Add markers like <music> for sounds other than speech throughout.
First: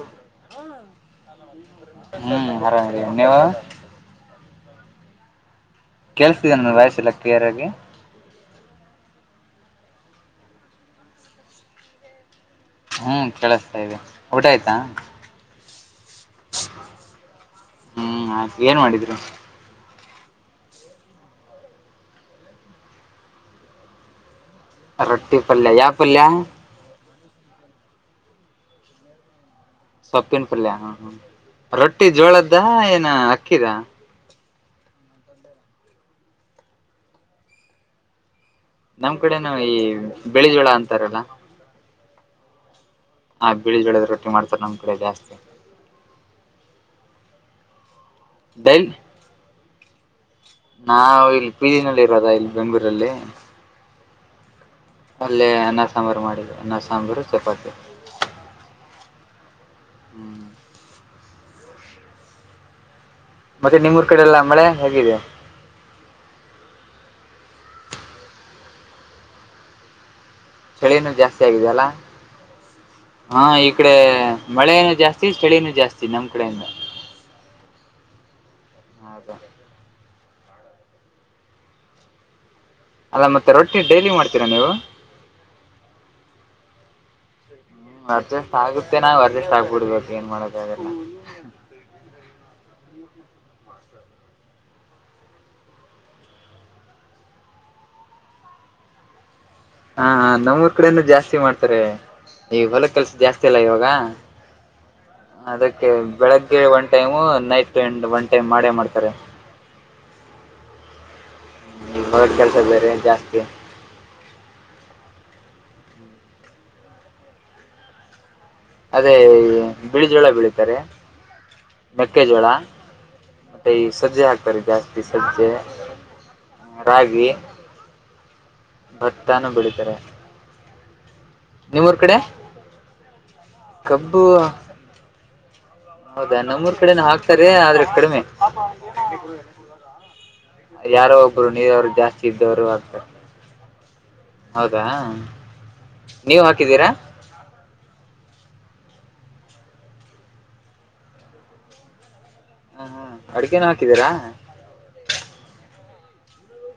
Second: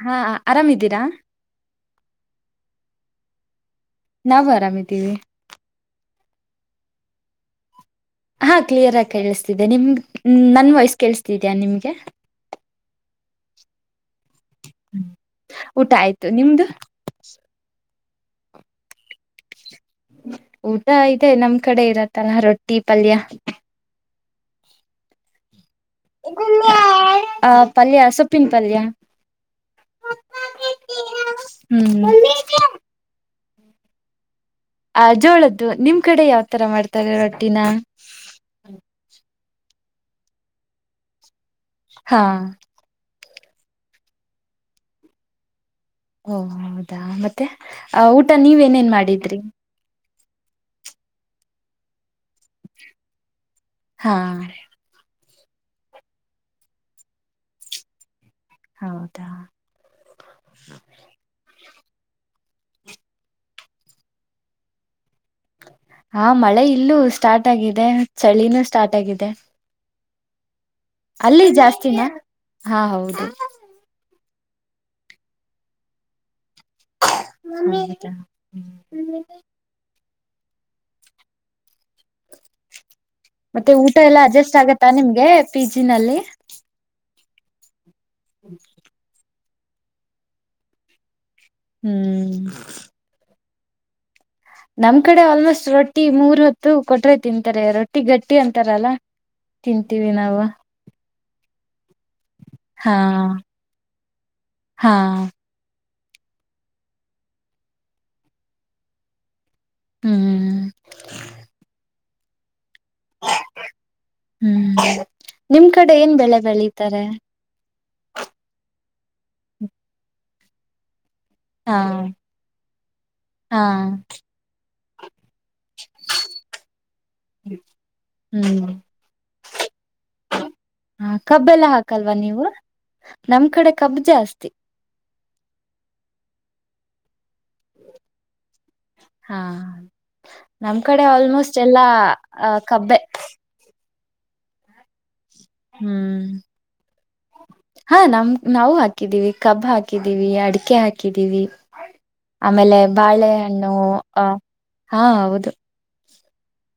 ಹಾ ಆರಾಮಿದ್ದೀರಾ ಹ್ಮ್ ಆರಾಮ ನೀವು ನಾವು ಆರಾಮಿದ್ದೀವಿ ಕೆಲ್ಸತಿದೆ ನು ವಾಯ್ಸ್ ಎಲ್ಲ ಕ್ಲಿಯರ್ಗಿ ಹಾ ಕ್ಲಿಯರ್ ಆಗಿ ಕೇಳಿಸ್ತಿದ್ದೆ ನಿಮ್ ನನ್ ವಯ್ಸ್ ಕೇಳಿಸ್ತಿದ್ಯಾ ನಿಮ್ಗೆ ಹ್ಮ್ ಕೇಳಸ್ತಾ ಇದೆ ಊಟ ಆಯ್ತಾ ಊಟ ಆಯ್ತು ನಿಮ್ದು ಹ್ಮ್ ಆತು ಏನ್ ಮಾಡಿದ್ರು ಊಟ ಇದೆ ನಮ್ ಕಡೆ ಇರತ್ತಲ್ಲ ರೊಟ್ಟಿ ಪಲ್ಯ ರೊಟ್ಟಿ ಪಲ್ಯ ಯಾವ ಪಲ್ಯ ಆ ಪಲ್ಯ ಸೊಪ್ಪಿನ್ ಪಲ್ಯ ಸೊಪ್ಪಿನ ಪಲ್ಯ ಹಾ ಹ್ಮ ರೊಟ್ಟಿ ಹ್ಮ್ ಜೋಳದ್ದ ಏನ ಅಕ್ಕಿದ ಆ ಜೋಳದ್ದು ನಿಮ್ ಕಡೆ ಯಾವ್ತರ ಮಾಡ್ತಾರೆ ರೊಟ್ಟಿನ ನಮ್ ಕಡೆನು ಈ ಬೆಳಿಜೋಳ ಅಂತಾರಲ್ಲ ಹಾ ಹಾ ಬಿಳಿ ಜೋಳದ ರೊಟ್ಟಿ ಮಾಡ್ತಾರೆ ನಮ್ ಕಡೆ ಜಾಸ್ತಿ ಓ ಹೌದಾ ಮತ್ತೆ ಆ ಊಟ ನೀವ ಡೈಲಿ ಏನೇನ್ ಮಾಡಿದ್ರಿ ನಾವು ಇಲ್ಲಿ ಪೀಜಿನಲ್ಲಿ ಇರೋದ ಇಲ್ಲಿ ಬೆಂಗಳೂರಲ್ಲಿ ಹಾ ಅಲ್ಲೇ ಅನ್ನ ಸಾಂಬಾರು ಮಾಡಿದೆ ಅನ್ನ ಸಾಂಬಾರು ಚಪಾತಿ ಹೌದಾ ಹ್ಮ ಮತ್ತೆ ನಿಮ್ಮೂರ್ ಕಡೆ ಎಲ್ಲಾ ಮಳೆ ಹೇಗಿದೆ ಹಾ ಮಳೆ ಇಲ್ಲೂ ಸ್ಟಾರ್ಟ್ ಆಗಿದೆ ಚಳಿನೂ ಸ್ಟಾರ್ಟ್ ಆಗಿದೆ ಚಳೀನು ಜಾಸ್ತಿ ಅಲ್ಲಿ ಆಗಿದ ಅಲ್ಲ ಜಾಸ್ತಿನ ಹಾ ಹೌದು ಹ ಈ ಈ ಕಡೆ ಮಳೆನ ಜಾಸ್ತಿ ಚಳಿನೂ ಜಾಸ್ತಿ ನಮ್ ಕಡೆಯಿಂದ ಹ್ಮ ಹ್ಮ ಹೌದಾ ಅಲ್ಲ ಮತ್ತೆ ರೊಟ್ಟಿ ಊಟ ಡೈಲಿ ಎಲ್ಲಾ ಮಾಡ್ತೀರಾ ಅಡ್ಜಸ್ಟ್ ನೀವು ಆಗತ್ತಾ ನಿಮ್ಗೆ ಪಿಜಿನಲ್ಲಿ ಅರ್ಜಸ್ಟ್ ಆಗುತ್ತೆ ನಾ ವರ್ಜಸ್ಟ್ ಆಗ್ಬಿಡ್ಬೇಕು ಏನ್ ಮಾಡೋಕ್ಕಾಗಲ್ಲ ಹ್ಮ್ ಮಾಸ್ತರ್ <inaudible> ನಮ್ ಕಡೆ ಆಲ್ಮೋಸ್ಟ್ ರೊಟ್ಟಿ ಮೂರ್ ಹೊತ್ತು ಕೊಟ್ರೆ ತಿಂತಾರೆ ರೊಟ್ಟಿ ಗಟ್ಟಿ ಅಂತಾರಲ್ಲ ಹಾ ತಿಂತೀವಿ ನಾವು ನಮ್ಮೂಊರ್ ಕಡೆನು ಜಾಸ್ತಿ ಮಾಡ್ತಾರೆ ಈಗ ಹೊಲ ಹಾ ಕೆಲ್ಸ ಜಾಸ್ತಿ ಅಲ್ಲ ಇವಾಗ ಹಾ ಅದಕ್ಕೆ ಬೆಳಗ್ಗೆ one time night one time ಮಾಡೇ ಮಾಡ್ತಾರೆ ಹ್ಮ್ ರೋಡ್ ಕೆಲಸ ಬೇರೆ ಜಾಸ್ತಿ ಹ್ಮ್ ನಿಮ್ ಕಡೆ ಏನ್ ಬೆಳೆ ಬೆಳೀತಾರೆ ಅದೇ ಬಿಳಿ ಜೋಳ ಬೆಳಿತಾರೆ ಹಾ ಮೆಕ್ಕೆಜೋಳ ಹಾ ಮತ್ತೆ ಈ ಸಜ್ಜೆ ಹಾಕ್ತಾರೆ ಜಾಸ್ತಿ ಸಜ್ಜೆ ರಾಗಿ ಹ್ಮ್ ಭತ್ತ ನ ಬೆಳಿತಾರೆ ಹ ಕಬ್ ಎಲ್ಲ ನಿಮ್ಮೂರ್ ಹಾಕಲ್ವಾ ಕಡೆ ನೀವು ನಮ್ ಕಡೆ ಕಬ್ ಕಬ್ಬು ಜಾಸ್ತಿ ಹೌದಾ ನಮ್ಮೂರ್ ಕಡೆನ ಹಾಕ್ತಾರೆ ಆದ್ರೆ ಕಡಿಮೆ ಹಾ ನಮ್ ಕಡೆ ಯಾರೋ ಒಬ್ರು ಆಲ್ಮೋಸ್ಟ್ ಎಲ್ಲಾ ನೀರವ್ರು ಜಾಸ್ತಿ ಆ ಇದ್ದವರು ಅ ಕಬ್ಬೆ ಹೌದಾ ನೀವ್ ಹಾಕಿದೀರಾ ಹ್ಮ್ ಹಾ ನಮ ನಾವು ಹಾಕಿದೀವಿ ಕಬ್ ಹಾಕಿದ್ದೀವಿ ಅಡಿಕೆ ಹಾಕಿದೀವಿ ಆಮೇಲೆ ಹ್ಮ್ ಹ್ಮ್ ಅಡಿಕೆನು ಬಾಳೆಹಣ್ಣು ಹಾಕಿದೀರಾ ಅ ಹ್ಮ್, ಹಾ ಹೌದು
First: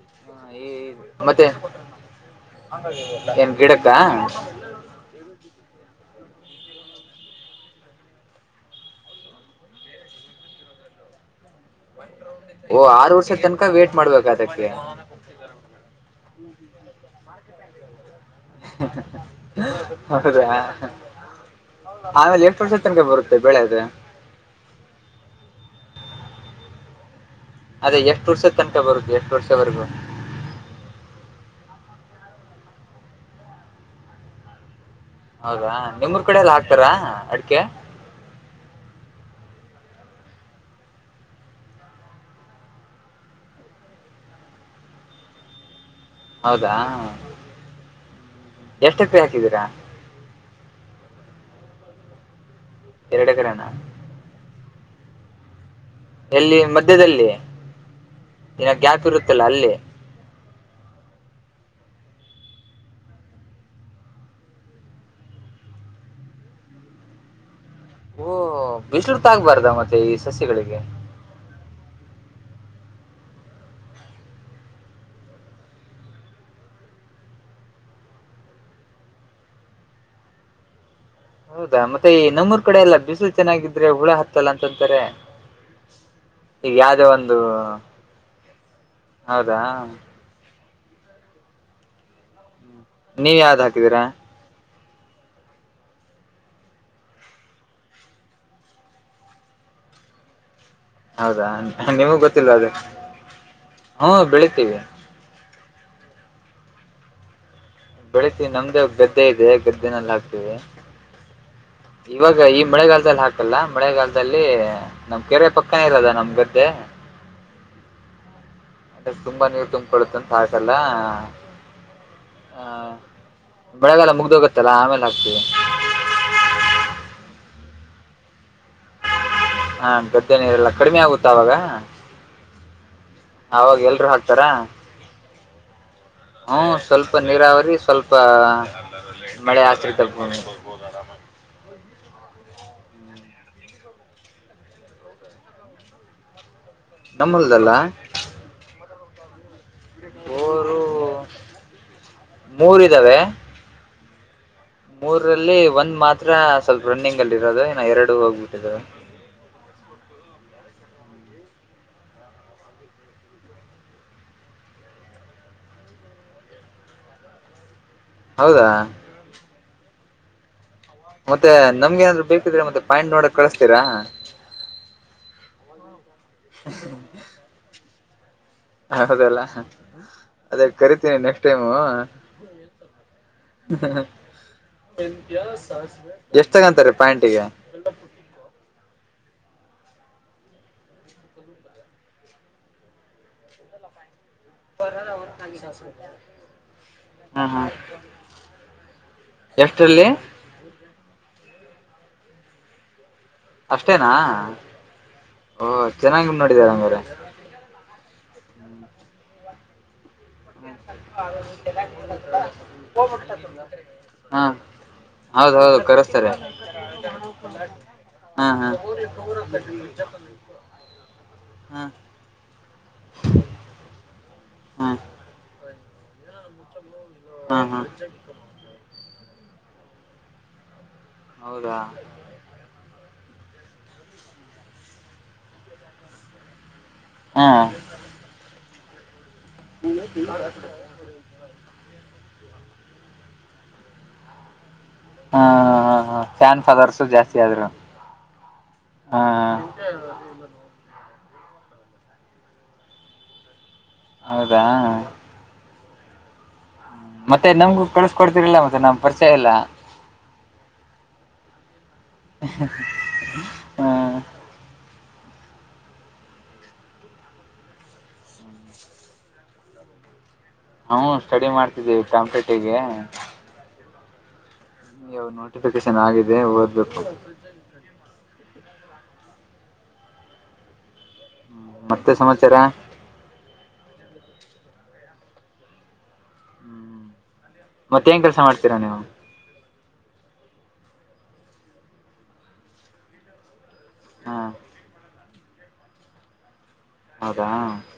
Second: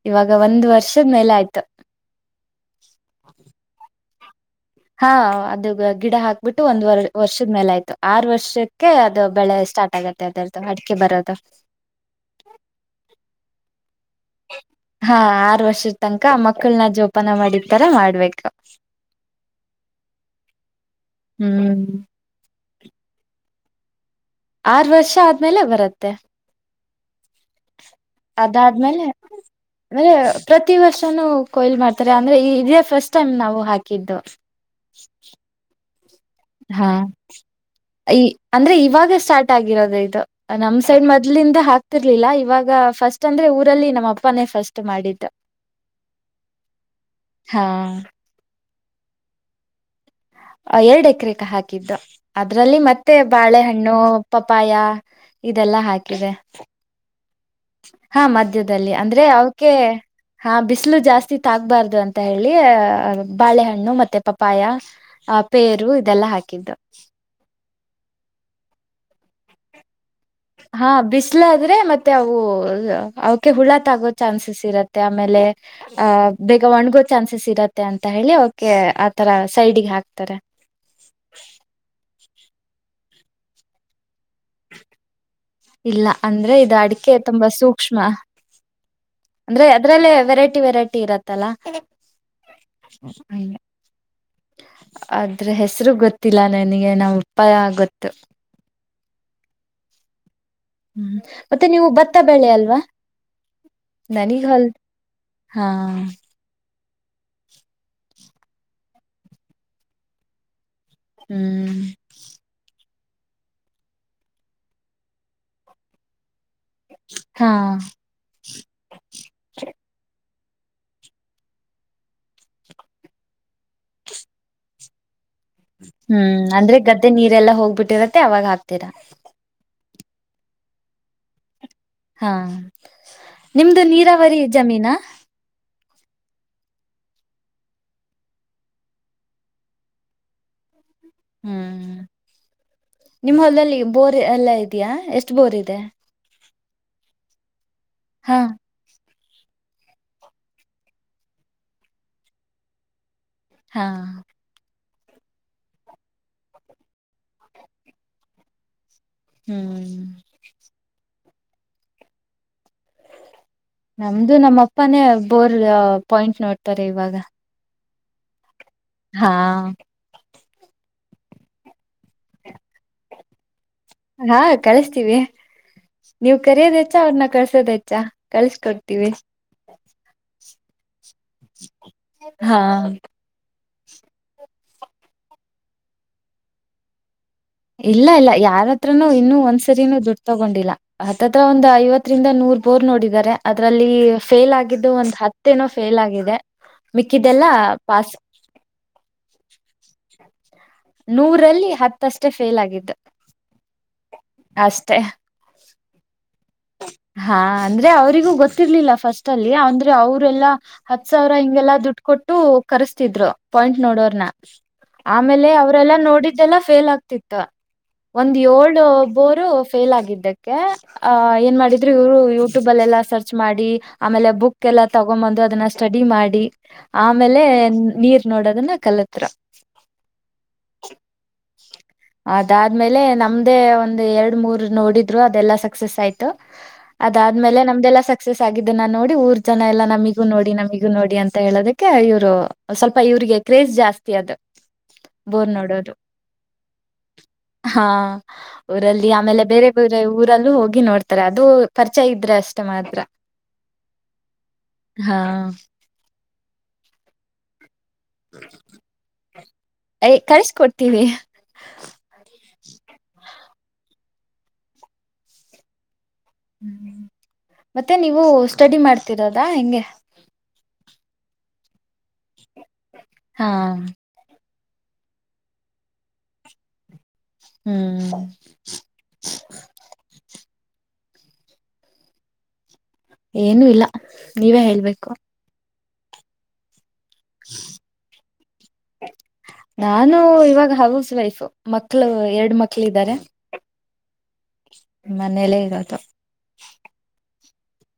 ಇವಾಗ ಒಂದ್ ವರ್ಷದ ಮೇಲೆ ಮತ್ತೆ ಆಯ್ತು ಏನ್ ಗಿಡಕ್ಕ ಹಾ ಅದು ಗಿಡ ಹಾಕ್ಬಿಟ್ಟು ಒಂದ್ ವರ್ ವರ್ಷದ ಮೇಲೆ ಆಯ್ತು ಆರ್ ವರ್ಷಕ್ಕೆ ಅದು ಬೆಳೆ ಸ್ಟಾರ್ಟ್ ಆಗತ್ತೆ ಮ ಅದರ್ದು ಅಡಿಕೆ ಬರೋದು <inaudible> ಓ ಆರು ವರ್ಷದ ತನಕ ವೇ್ಟ ಮಾಡ್ಬೇಕು ಅದಕ್ಕೆ ಹಾ ಆರು ವರ್ಷದ ತನಕ ಮಕ್ಕಳನ ಜೋಪಾನ ಮಾಡಿತರ ಮಾಡ್ಬೇಕ ಮಾಡಿದ್ಯಾ ಹ್ಮ್ ಆಮೇಲೆ ಎಷ್ಟು ವರ್ಷ ತನಕ ಬರುತ್ತೆ ಬೆಳೆ ಅದು ಆರು ವರ್ಷ ಆದ್ಮೇಲೆ ಬರುತ್ತೆ ಅದೇ ಎಷ್ಟು ವರ್ಷ ತನಕ ಅದಾದ್ಮೇಲೆ ಬರುದು ಎಷ್ಟು ವರ್ಷವರೆಗೂ ಅಂದ್ರೆ ಪ್ರತಿ ವರ್ಷನುೂ ಕೊಯ್ಲ್ ಮಾಡ್ತಾರೆ ಅಂದ್ರೆ ಈ ಇದೇ ಫಸ್ಟ್ ಟೈಮ್ ನಾವು ಹಾಕಿದ್ದು ಹೌದಾ ನಿಮ್ಮ ಹಾ ಈ ಅಂದ್ರೆ ಇವಾಗ ಸ್ಟಾರ್ಟ್ ಆಗಿರೋದು ಇದು ನಮ್ ಸೈಡ್ ಮೊದ್ಲಿಂದ ಹಾಕ್ತಿರ್ಲಿಲ್ಲ ಇವಾಗ ಫಸ್ಟ್ ಅಂದ್ರೆ ಊರಲ್ಲಿ ನಮ್ಮ ಅಪ್ಪನೇ ಫಸ್ಟ್ ಮಾಡಿದ್ದ ಹೌದಾ ಹಾ ಎಷ್ಟಪ್ಪಿ ಹಾಕಿದ್ದೀರಾ ಎರಡು ಎಕರೆಕ ಹಾಕಿದ್ದು ಅದ್ರಲ್ಲಿ ಮತ್ತೆ ಎರಡು ಎಕರೆನಾ ಬಾಳೆಹಣ್ಣು ಪಪ್ಪಾಯ ಇದೆಲ್ಲಾ ಹಾಕಿ ಎಲ್ಲಿ ಮಧ್ಯದಲ್ಲಿ ಹಾ ದಿನ ಮಧ್ಯದಲ್ಲಿ ಗ್ಯಾಪ್ ಅಂದ್ರೆ ಇರುತ್ತಲ್ಲ ಅವಕ ಅಲ್ಲಿ ಹಾ ಬಿಸಿಲು ಜಾಸ್ತಿ ತಾಗಬಾರ್ದು ಅಂತ ಹೇಳಿ ಬಾಳೆಹಣ್ಣು ಮತ್ತೆ ಪಪಾಯ ಆ ಪೇರು ಇದೆಲ್ಲಾ ಹಾಕಿದ್ದು ಓ ಬಿಸಿ್ಲು ತಾಆಗ್ಬಾರ್ದ ಮತ್ತೆ ಈ ಸಸಿಗಳಿಗೆ ಹಾ ಬಿಸ ಇಲ ಆದ್ರೆ ಮತ್ತೆ ಅವು ಅವಕ ಹುಳಾತ್ ಆಗೋ ಚಾನ್ಸಸ್ ಇರತ್ತೆ ಆಮೇಲೆ ಆಹ ಬೇಗ ಒಣ್ಗೋ ಚಾನ್ಸಸ್ ಇರತ್ತೆ ಅಂತ ಹೇಳಿ ಓಕೆ ಆತರ ಸೈಡ್ಿಗೆ ಹಾಕ್ತಾರೆ ಹೌದಾ ಮತ್ತೆ ಈ ನಮ್ಮೂರ್ ಕಡೆ ಎಲ್ಲ ಬಿಸಿಲು ಚೆನ್ನಾಗಿದ್ರೆ ಹುಳ ಹತ್ತ ಇಲ್ಲ ಅಂದ್ರೆ ಈಗ ಇದು ಯಾವ್ದೋ ಅಡಿಕೆ ಒಂದು ತುಂಬಾ ಸೂಕ್ಷ್ಮ ಹೌದಾ ಅಂದ್ರೆ ಅದಲ್ಲೇ ವೆರೈಟಿ ವೆರಟಿ ಇರುತ್ತೆ ತಲಾ ನೀವ್ ಹ್ಮಂ ಯಾವ್ದು ಹಾಕಿದೀರಾ ಆದ್ರೆ ಹೆಸರುಗ್ ಗೊತ್ತಿಲ್ಲ ನನಗೆ ನಮ್ ಉಪಾಯ ಗೊತ್ತು ಹ್ಮ್ ಹೌದಾ ಮತ್ತೆ ನೀವು ಭತ್ತ ನಿಮಗ್ ಬೆಳೆ ಗೊತ್ತಿಲ್ವಾ ಅದು ಅಲ್ವಾ ಹ್ಮ್ ನನಗ ಅಲ್ ಬೆಳಿತೀವಿ ಹಾ ಬೆಳತೀವಿಿ ನಮ್ದೇ ಗದ್ದೆ ಇದೆ ಗದ್ದೆನೆಲ್ಲ ಹಾಕ್ತವಿ ಹ್ಮ್ ಇವಾಗ ಈ ಮಳೆಗಾಲದಲ್ಲಿ ಹಾಕಲ್ಲ ಮಳೆಗಾಲದಲ್ಲಿ ನಮ್ ಕೆರೆ ಪಕ್ಕನೇ ಇರದ ನಮ್ ಗದ್ದೆ ಹಾ ಅದ ತುಂಬಾ ನೀರು ತುಂಬಕೊೊಳ್ಳುತ್ತ ಅಂತ ಹಾಕಲ್ಲ ಹಾ ಬೆಳೆಗಾಲ ಮುಗ್ದೋಗತ್ತಲ್ಲಾ ಆಮೇಲೆ ಹಾಕ್ತೀವಿ ಹ್ಮ್ ಅಂದ್ರೆ ಗದ್ದೆ ನೀರೆಲ್ಲಾ ಹೋಗ್ಬಿಟ್ಟಿರತ್ತೆ ಅವಾಗ ಹಾಕ್ತೀರಾ ಹಾ ಗದ್ದೆ ನೀರೆಲ್ಲಾ ಕಡಿಮೆ ಆಗುತ್ತಾ ಆಾಗ ಹಾ ನಿಮ್ದು ನೀರಾವರಿ ಹಾಕ್ತಾರ ಜಮೀನಾ ಹ್ಮ ಸ್ವಲ್ಪ ನೀರಾವರಿ ಸ್ವಲ್ಪ ಮಳೆ ಆಶ್ರಿತ ಭೂಮಿ ಹ್ಮ್ ನಿಮ್ಮ ಹೊಲ್ಲಲ್ಲಿ ಬೋರ್ ಎಲ್ಲಾ ಇದಯಾ ಎಷ್ಟು ಬೋರ್ ಇದೆ ನಮ್ಮ ಹೊಲದಲ್ಲ ಹಾ ರು ಮೂರ ಇದ್ದಾವೆ ಹಾ ಮೂರಲ್ಲಿ ಒಂದ್ ಮಾತ್ರ ಸ್ವಲ್ಪ ರನ್ನಿಂಗ್ ಅಲ್ಲಿ ಇರೋದು ಇನ್ನು ಎರಡು ಹೋಗ್ಬಿಟ್ಟಿದವೆ. ಹ್ಮ್ ನಮ್ದು ನಮ್ಮ ಅಪ್ಪನೇ ಬೋರ್ ಪಾಯಿಂಟ್ ನೋಡ್ತಾರೆ ಇವಾಗ. ಹೌದಾ ಹಾ ಮತ್ತೆ ನಮ್ಗೆ ಎನಾದ್ರು ಬೇಕಿದ್ರೆ ಮತ್ತೆ ಪಾಯಿಂಟ್ ನೋಡಕ್ ಕಳಸ್ತೀರಾ. ಹಾ ಕಳ್ಸ್ತೀವಿ ನೀವ್ ಕರೆಯೋದ್ ಹೆಚ್ಚ ಅವ್ರನ್ನ ಕಳ್ಸೋದ ಹೆಚ್ಚ ಕಳ್ಸಕೊಡ್ ಹೌದಲ್ಲ ಅದೇ ಕರಿತೀನಿ ನೆಕ್ಸ್ಟ್ ಟೈಮು. ಹಾ ಎಷ್ಟ ತಗೋಂತರೆ ಪ್ಯಾಯಿಂಟಿಗೆ. ಇಲ್ಲ ಇಲ್ಲ ಯಾರತ್ರನು ಇನ್ನು ಒಂದ್ಸರಿನೂ ದುಡ್ಡು ತಗೊಂಡಿಲ್ಲ. ಹತ್ತತ್ರ ಒಂದು ಐವತ್ತರಿಂದ ನೂರ್ ಬೋರ್ ನೋಡಿದ್ದಾರೆ ಅದ್ರಲ್ಲಿ. ಫೇಲ್ ಆಗಿದ್ದು ಒಂದ್ ಹತ್ತೇನೋ ಫೇಲ್ ಆಗಿದೆ ಮಿಕ್ಕಿದೆಲ್ಲ ಹ್ಮ್ ಹ್ಮ್ ಪಾಸ್. ಎಷ್ಟರಲ್ಲಿ. ನೂರಲ್ಲಿ ಹತ್ತಷ್ಟೇ ಫೇಲ್ ಆಗಿದ್ದು. ಅಷ್ಟೇನಾ ಅಷ್ಟೆ ಓ ಚೆನ್ನಾಗಿ ನೋಡಿದಾರ ಅಂಗಾರೇ. ಹಾ ಅಂದ್ರೆ ಅವರಿಗೂ ಗೊತ್ತಿರ್ಲಿಲ್ಲ ಫಸ್ಟ್ ಅಲ್ಲಿ ಅಂದ್ರೆ ಅವುರೆಲ್ಲಾ. ಹತ್ ಸಾವಿರ ಹಿಂಗೆಲ್ಲಾ ದುಡ್ಡು ಕೊಟ್ಟು ಕರ್ಸ್ತಿದ್ರು ಪಾಯಿಂಟ್ ನೋಡೋರ್ನ ಹಾ ಆಮೇಲೆ ಅವರು. ಹೌದೌದು <unintelligible> ಅವ್ರೆಲ್ಲ ಕರೆಸ್ತಾರೆ ನೋಡಿದ್ದೆಲ್ಲಾ ಫೇಲ್ ಆಗ್ತಿತ್ತು. ಒಂದ್ ಹಾ ಹಾ ಏಳ ಬೋರು ಫೇಲ್ ಆಗಿದ್ದಕ್ಕೆ ಆಹ ಏನ್ ಹಾ ಮಾಡಿದ್ರು ಇವರು ಇ <unintelligible> <unintelligible> ಯಟ್ಯೂಬ ಅಲ್ಲ ಎಲ್ಲ ಸರ್ಚ್ ಮಾಡಿ ಆಮೇಲೆ ಬುಕ್ ಎಲ್ಲ ಹಾ ತಗೊಂಡ್ ಬಂದು ಅದನ್ನ ಸ್ಟಡಿ ಮಾಡಿ. ಆಮೇಲೆ ಹಾ ಹಾ ನೀರ್ ನೋಡೋದನ್ನ ಕಲುತ್ರು. ಹೌದಾ ಅದಾದ್ಮೇಲೆ ನಮ್ದೇ ಒಂದ್ ಎರಡ್ ಮೂರ್ ನೋಡಿದ್ರು ಅದೆಲ್ಲಾ ಸಕ್ಸಸ್ ಆಯ್ತು. ಹಾ ಅದಾದ್ಮೇಲೆ ನಮ್ದೆಲ್ಲ ಸಕ್ಸಸ್ ಆಗಿದ್ದುನ್ನ ನೋಡಿ ಊರ್ ಜನ ಎಲ್ಲಾ ನಮಿಗೂ ನೋಡಿ ನಮಿಗೂ ನೋಡಿ ಅಂತ ಹೇಳದುಕ್ ಇವ್ರು ಸ್ವಲ್ಪ ಇವ್ರಿಗೆ ಕ್ರೇಜ್ ಜಾಸ್ತಿ ಅದು. ಹಾ ಬೋರ್ ನೋಡೋದು ಹಾ ಫ್ಯಾನ್ ಫಾದರ್ಸು ಜಾಸ್ತಿ ಆದ್ರು ಹಾ ಊರಲ್ಲಿ ಹಾ ಆಮೇಲೆ ಬೇರೆ ಬ <unintelligible> ಊರಲ್ಲೂ ಹೋಗಿ ನೋಡ್ತಾರೆ ಅದು ಪರಿಚಯ ಇದ್ರೆ ಅಷ್ಟೇ ಮಾತ್ರ. ಹೌದಾ ಹಾ ಮತ್ತೆ ನಮ್ಗೂ ಕಳ್ಸಿ ಕೊಡ್ತೀರೋ ಇಲ್ಲ ಮತ್ತೆ ನಮ್ ಪರಿಚಯ ಇಲ್ಲ. ಯ್ ಕಳ್ಸ್ಕೊಡ್ತೀವಿ <inaudible> ಹ್ಮ್ ಹ್ಮ್ ಮತ್ತೆ ನೀವು ಸ್ಟಡಿ ಮಾಡ್ತಿರೋದಾ ಹೆಂಗೆ. ಹ್ಮ ಸ್ಟಡಿ ಮಾಡ್ತಿದ್ದೀವಿ ಕಾಂಪ್ಟೇಟಿಗೆ. ಹಾಂ ಇವಗ ನೋಟಿಫಿಕೇಶನ್ ಆಗಿದೆ ಓದ್ಬೇಕು. ಹ್ಮ್ ಮತ್ತೆ ಸಮಾಚಾರ. ಏನುೂ ಇಲ್ಲ ನೀವೇ ಹೇಳ್ಬೇಕು. <inaudible> ಮತ್ ಏನ್ ಕೆಲಸ ಮಾಡ್ತೀರಾ ನೀವು. ನಾನು ಇವಾಗ ಹೌಸ್ ವೈಫ್ ಮಕ್ಳು ಎರಡ್ ಮಕ್ಳ್ ಇದ್ದಾರೆ. ಹಾ ಮನೇಲ್ಲೇ ಇರದು. ಹೌದಾ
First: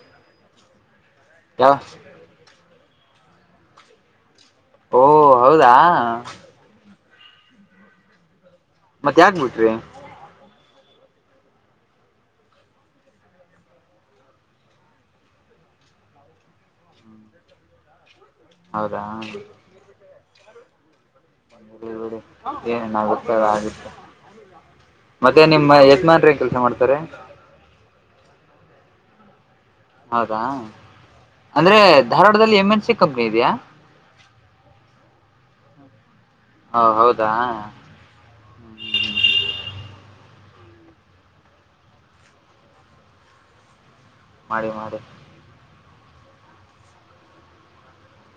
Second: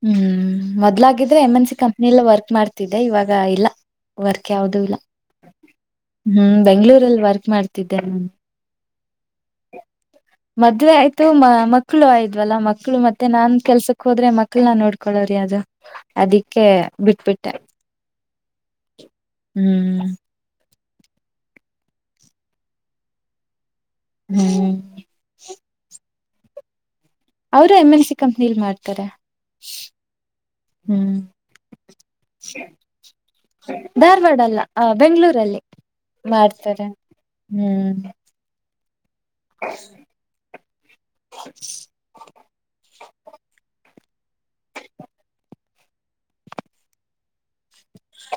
ಹ್ಮ್ ಮೊದ್ಲಾಗಿದ್ರೆ ಎಮ್ ಎನ್ ಯಾವ ಸಿ ಕಂಪ್ನಿಲೇ ವರ್ಕ್ ಮಾಡ್ತಿದ್ದೆ ಇವಾಗ ಇಲ್ಲ. ವರ್ಕ್ ಯಾವ್ದೂ ಇಲ್ಲ ಓ ಹೌದಾ ಹ್ಮ್ ಬೆಂಗ್ಳೂರಲ್ಲಿ ವರ್ಕ್ ಮಾಡ್ತಿದ್ದೇ. ಮತ್ತ ಯಾಕ್ ಬಿಟ್ರಿ ಮದ್ವೆ ಆಯ್ತು ಮ ಮಕ್ಕಳು ಆಯ್ವಲ್ಲಾ ಮಕ್ಳು ಮತ್ತೆ ನಾನ್ ಕೆಲ್ಸಕ್ ಹೋದ್ರೆ ಮಕ್ಳ ನ ನೋಡ್ಕೊಳವ್ರಿ ಅದು ಅದಿಕ್ಕೆ ಬಿಟ್ಬಿಟ್ಟೆ ಹೌದಾ ಹ್ಮ್ ಡೆ ಏನನ್ಗುತ್ತೆ ಆಗುತ್ತೆ ಹ್ಮ್ ಮತ್ತೆ ನಿಮ್ಮ್ ಯಜಮಾನ್ ಏನ್ ಕೆಲ್ಸ ಮಾಡ್ತಾರೆ ಅವರು ಎಮ್ ಎನ್ ಸಿ ಕಂಪ್ನಿಲ್ ಮಾಡ್ತಾರೆ ಹೌದಾ ಹ್ಮ್ ಅಂದ್ರೆ ಧಾರವಾಡದಲ್ಲಿ ಎಂ ಎನ್ ಸಿ ಕಂಪ್ನಿ ಇದೆಯಾ ಧಾರವಾಡ ಅಲ್ಲ ಆ ಬೆಂಗಳೂರಲ್ಲಿ ಹ ಮಾಡ್ತಾರೆ ಹೌದಾ ಹ್ಮ್ ಹ <inaudible> ಹ ಮಾಡಿ ಮಾಡಿ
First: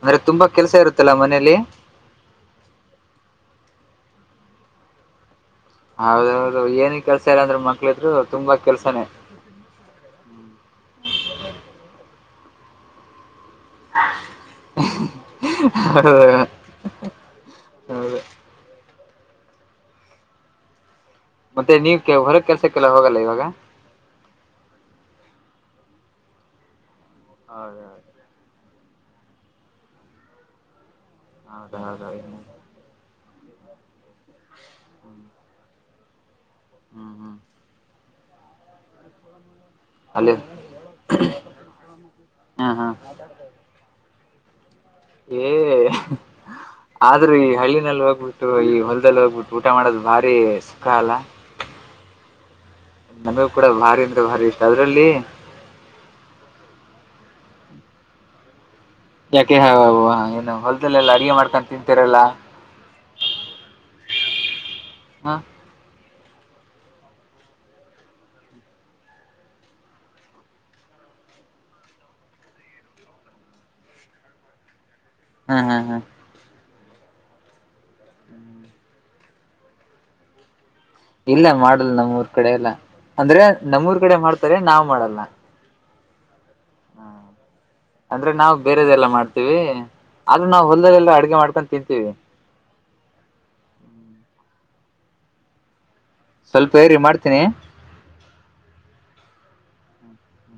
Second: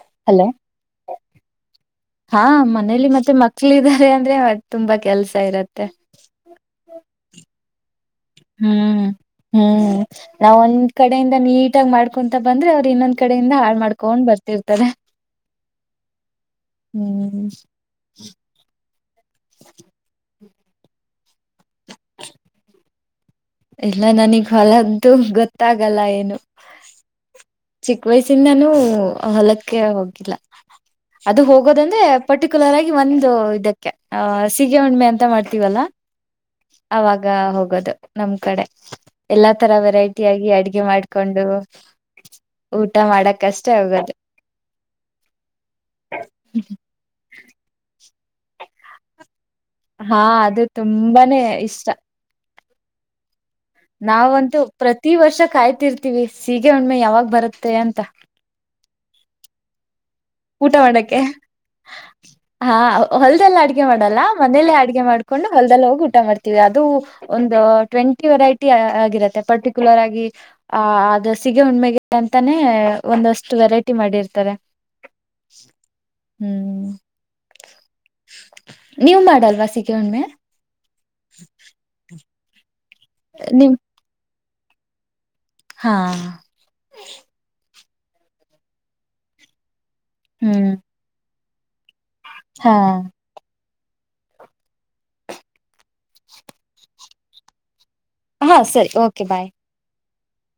ಅಂದ್ರೆ ಹಲೋ ತುಂಬಾ ಕೆಲಸ ಇರುತ್ತಲ್ಲಾ ಮನೇಲಿ ಹಾ ಮನೇಲಿ ಮತ್ತೆ ಮಕ್ಳ ಇದಾರೆ ಅಂದ್ರೆ ತುಂಬಾ ಕೆಲ್ಸ ಇರುತ್ತೆ ಹೌದು ಹೌದು ಏನ್ ಕೆಲ್ಸ ಇಲ್ಲ ಅಂದ್ರ ಮಕ್ಳ ಇದ್ರು ಹ್ಮ್ ಹ್ಮ್ ನಾವ ಒಂದ್ ಕಡೆಯಿಂದ ನೀಟಾಗಿ ಮಾಡ್ಕೊಂತ ಬಂದ್ರೆ ಅವ್ರು ಇನ್ನೊಂದ್ ಕಡೆಯಿಂದ ಆ ಮಾಡ್ಕೊಂಡ್ ಬರ್ತಿರ್ತಾರೆ ಹೌದು ಹ್ಮ್ ಮತ್ತೆ ನೀವ ಕೆ ಹೊರ ಕೆಲ್ಸಕ್ಕೆಲ್ಲ ಹೋಗಲ್ಲ ಇವಾಗ ಇಲ್ಲ ನನಗ್ ಹೊಲಂತು ಗೊತ್ತಾಗಲ್ಲ ಏನು ಹೌದೌದು ಚಿನ್ನನು ಹೊಲಕ್ಕೆ ಹೋಗಿಲ್ಲ ಅದು ಹೋಗೋದಂದ್ರೆ ಹೌದೌದು ಪರ್ಟಿಕ್ಯುಲರ್ ಆಗಿ ಒಂದು ಇದಕ್ಕೆ ಸೀಗೆ ಹುಣ್ಣಿಮೆ ಹ್ಮ್ ಅಂತ ಮಾಡ್ತೀವಲ್ಲಾ ಅವಾಗ ಹ್ಮ್ ಹೋಗೋದು ನಮ್ ಕಡೆ ಎಲ್ಲಾ ತರ ವೆರೈಟಿ ಅಲ್ಲಿ ಆಗಿ ಅಡಗೆ ಮಾಡ್ಕೊಂಡು ಊಟ ಮಾಡಕ್ ಅಷ್ಟೇ ಹಾಗೋದು ಏ ಆದ್ರೂ ಈ ಹಳ್ಳಿನಲ್ಲಿ ಹೋಗ್ಬಿಟ್ಟು ಈ ಹೊಲದಲ್ಲಿ ಹೋಗ್ಬಿಟ್ಟು ಊಟ ಮಾಡೋದು ಹಾ ಭಾರಿ ಅದು ಸುಖ ಅಲ್ಲ ತುಂಬಾನೇ ಇಷ್ಟ ಮ <inaudible> ನಾವಂತೂ ಪ್ರತಿ ವರ್ಷ ಕಾಯ್ತಿರ್ತಿವಿ ಸೀಗೆ ಉಣ್ಣಿಮೆ ಯಾವಾಗ ಬರುತ್ತೆ ಅಂತ ಯಾಕೆ ಹ ಏನು ಊಟ ಹೊಲ್ದಲ್ಲೆಲ್ಲ ಮಾಡಕ್ಕೆ ಅಡಗೆ ಮಾಡ್ಕೊಂಡು ತಿಂತರಲ್ಲಾ ಹಾ ಹೊಲ್ದೆಲ್ಲ ಅಡ್ಗೆ ಮಾಡಲ್ಲ ಮನೇಲಿ ಅಡ್ಗೆ ಹ ಮಾಡ್ಕೊಂಡು ಹೊಲ್ದೆಲ್ಲ ಹೋಗಿ ಊಟ ಮಾಡ್ತವಿ ಅದು ಒಂದು ಟ್ವೆಂಟಿ ವೆರೈಟಿ ಆಗಿರತ್ತೆ ಪರ್ಟಿಕ್ಯುಲರ್ ಆಗಿ ಆ ಅದು ಸಿಗೆ ಉಣ್ಮೆಗೆ ಅಂತಾನೇ ಒಂದಷ್ಟು ವೆರೈಟಿ ಮಾಡಿರ್ತಾರೆ ಹ್ಮ್ ಹ್ಮ್ ಹ್ಮ್ ಹ್ಮ್ ನೀವ್ ಮಾಡಲ್ವ ಸೀಗೆ ಉಣ್ಮೆ ಇಲ್ಲ ಮಾಡಲ್ಲ ನಮ್ಮೂರ್ ಕಡೆ ಎಲ್ಲ ಅಂದ್ರೆ ನಿಮ್ ನಮ್ಮೂರ್ ಕಡೆ ಮಾಡ್ತಾರೆ ನಾವ್ ಮಾಡಲ್ಲ ಹಾ ಹ್ಮ ಅಂದ್ರೆ ನಾವು ಬೇರೆದೆಲ್ಲಾ ಮಾಡ್ತೀವಿ ಆದ್ರೂ ನಾವು ಹ್ಮ್ ಹೊಲ್ಲಲ್ಲ ಅಡ್ಗೆ ಮಾಡ್ಕೊಂಡು ತಿಂತೀವಿ ಹಾ ಸ್ವಲ್ಪ ಇರಿ ಮಾಡ್ತೀನಿ ಹಾಂ ಸರಿ ಓಕೆ ಬಾಯ್ ಹ